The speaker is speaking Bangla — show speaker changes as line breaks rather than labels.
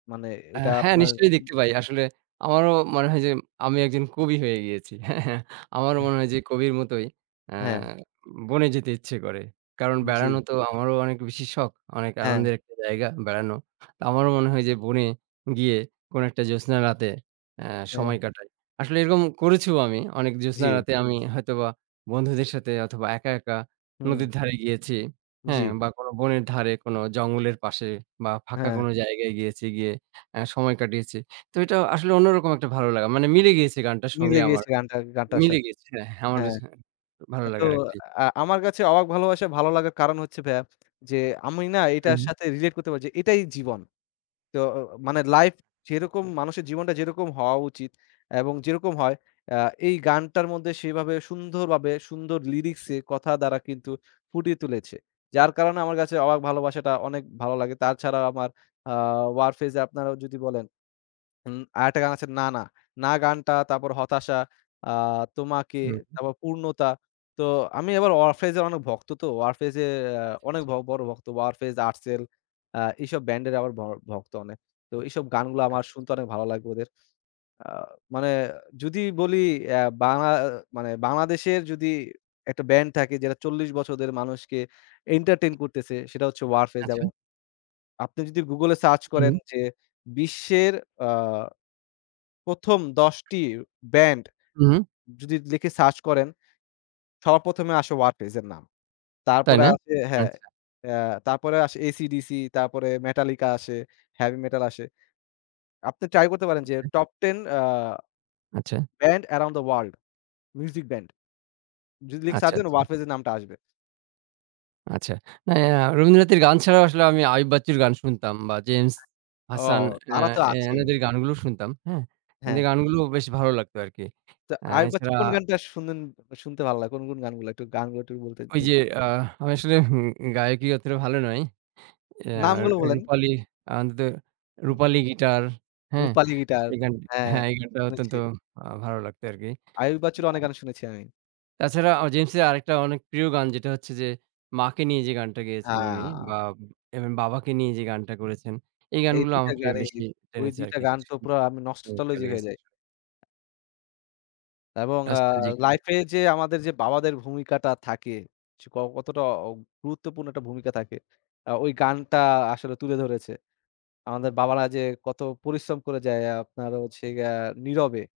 মানে
আ
এটা
হ্যাঁ,
আপনার
নিশ্চয়ই দেখতে পাই। আসলে আমারও মনে হয় যে আমি একজন কবি হয়ে গিয়েছি। হ্যাঁ, হ্যাঁ আমারও
এহ
মনে হয় যে কবির মতোই, অ্যা
হ্যাঁ।
বনে যেতে ইচ্ছে করে। কারণ বেড়ানো
জি।
তো আমারও অনেক বেশি শখ। অনেক
হ্যাঁ।
আনন্দের একটা জায়গা বেড়ানো। তো আমারও মনে হয় যে বনে, গিয়ে কোন একটা জোছনা রাতে, অ্যা
হ্যাঁ।
সময় কাটাই। আসলে এরকম করেছিও আমি। অনেক জোছনা
জি।
রাতে আমি হয়তোবা বন্ধুদের সাথে অথবা একা, একা,
হুম।
নদীর ধারে গিয়েছি, হ্যাঁ।
জি।
বা কোন বনের ধারে, কোন জঙ্গলের পাশে বা ফাঁকা
হ্যাঁ।
কোন জায়গায় গিয়েছি, গিয়ে এ্যা সময় কাটিয়েছি। তো এটা আসলে অন্যরকম একটা ভালো লাগা। মানে মিলে গিয়েছে গানটার
মিলে
সঙ্গে আমার,
গিয়েছে গানটার গানটার
মিলে
সাথে।
গিয়েছে, হ্যাঁ, হ্যা, আমার
হ্যাঁ।
[unintelligible] ভালো
আ তো
লাগার একটি।
আ আমার কাছে অবাক ভালোবাসা ভালো লাগার কারণ হচ্ছে ভাইয়া যে, আমি না এটার
হুম।
সাথে Relate করতে পারি যে এটাই জীবন। তো অ মানে life যেরকম মানুষের জীবনটা যেরকম হওয়া উচিত এবং যেরকম হয় এ্যাঁ এই গানটার মধ্যে সেভাবে সুন্দরভাবে সুন্দর Lyrics এ কথা দ্বারা কিন্তু ফুটিয়ে তুলেছে। যার কারণে আমার কাছে অবাক ভালোবাসাটা অনেক ভালো লাগে। তার ছাড়াও আমার আ Warfaze আপনারা যদি বলেন উম আরেকটা গান আছে না, না। না গানটা তারপর হতাশা, আ তোমাকে,
হুম।
তারপর পূর্ণতা। তো আমি আবার Warfaze অনেক ভক্ত তো। Warfaze এ্যাঁ
আচ্ছা,
অনেক
আচ্ছা।
ব বড় ভক্ত। Warfaze, Artcell আ এইসব Band এর আবার ভ ভক্ত অনেক। তো এইসব গানগুলো আমার
আচ্ছা। আচ্ছা।
শুনতে অনেক ভালো লাগবে ওদের। আ মানে, যদি বলি এ্যা বাংলা, এ্যা মানে বাংলাদেশের যদি একটা Band থাকে যেটা ৪০ বছরের মানুষকে Entertain করতেছে সেটা হচ্ছে Warfaze
আচ্ছা।
এবং আপনি যদি Google এ Search
হুম।
করেন যে, বিশ্বের আ প্রথম ১০ Band
হুম।
যদি লিখে Search করেন, সবার প্রথমে আসে Warfaze এর নাম। তারপরে
তাইনা,
আসে হ্যাঁ,
আচ্ছা।
এ্যাঁ তারপরে আসে AC/DC তারপরে Metallica আসে Heavy Metal আসে। আপনি Try করতে পারেন
হু,
যে,
হুম।
Top Ten এ্যাঁ
আচ্ছা।
Band Around the World, music band যদি লিখে
আচ্ছা,
Search দেন,
আচ্ছা।
Warfaze এর নামটা আসবে।
আচ্ছা। এ্যা আ রবীন্দ্রনাথের গান ছাড়াও আসলে আমি আয়ুব বাচ্চুর গান শুনতাম বা James,
ও
Hasan
তারা
এ্যাঁ
তো
এ
আছেই।
এনাদের গানগুলো শুনতাম, হ্যাঁ?
হ্যাঁ।
এদের গানগুলো বেশ ভালো লাগতো আরকি।
তো
এ্যা
আয়ুব বাচ্চুর
এছাড়া
কোন গানটা শুনেন, শুনতে ভালো লাগে কোন, কোন, গানগুলো একটু গানগুলো একটু বলতে,
ঐ
যুদ
যে আ আমি আসলে উ উম গায়কী অতটা ভালো নই। এ আর
নামগুলো বলেন।
রুপালি [unintelligible]
উ
রুপালি Guitar, হ্যাঁ?
রুপালি গিটার
এই গান
হ্যাঁ,
হ্যাঁ এগুলা গান অত্যন্ত
শুনেছি।
আ ভালো লাগতো আরকি,
আয়ুব বাচ্চুর অনেক
[unintelligible]
গান শুনেছি আমি।
তাছাড়া James এর আরেকটা অনেক প্রিয় গান যেটা হচ্ছে যে, “মা” কে নিয়ে যে গানটা গেয়েছেন উনি
হ্যাঁ।
বা এম, এম, “বাবা” কে নিয়ে যে গানটা করেছেন, এই
এই
গানগুলো
২ টা
আমাকে
গানেরই,
বেশি
ওই
টেনেছে
২ টা
আরকি।
গান তো
[unintelligible]
পুরা আমি
চমৎকার
Nostalgic
লেগেছে।
হয়ে যাই। এবং আ
রাস্তা জি, জি, জি।
Life এ যে আমাদের যে বাবাদের ভূমিকাটা থাকে সে ক কতটা অ গুরুত্বপূর্ণ একটা ভূমিকা থাকে, এ্যাঁ ওই গানটা আসলে তুলে ধরেছে। আমাদের বাবারা যে কত পরিশ্রম করে যায় আ আপনার হচ্ছে গ্যা নীরবে।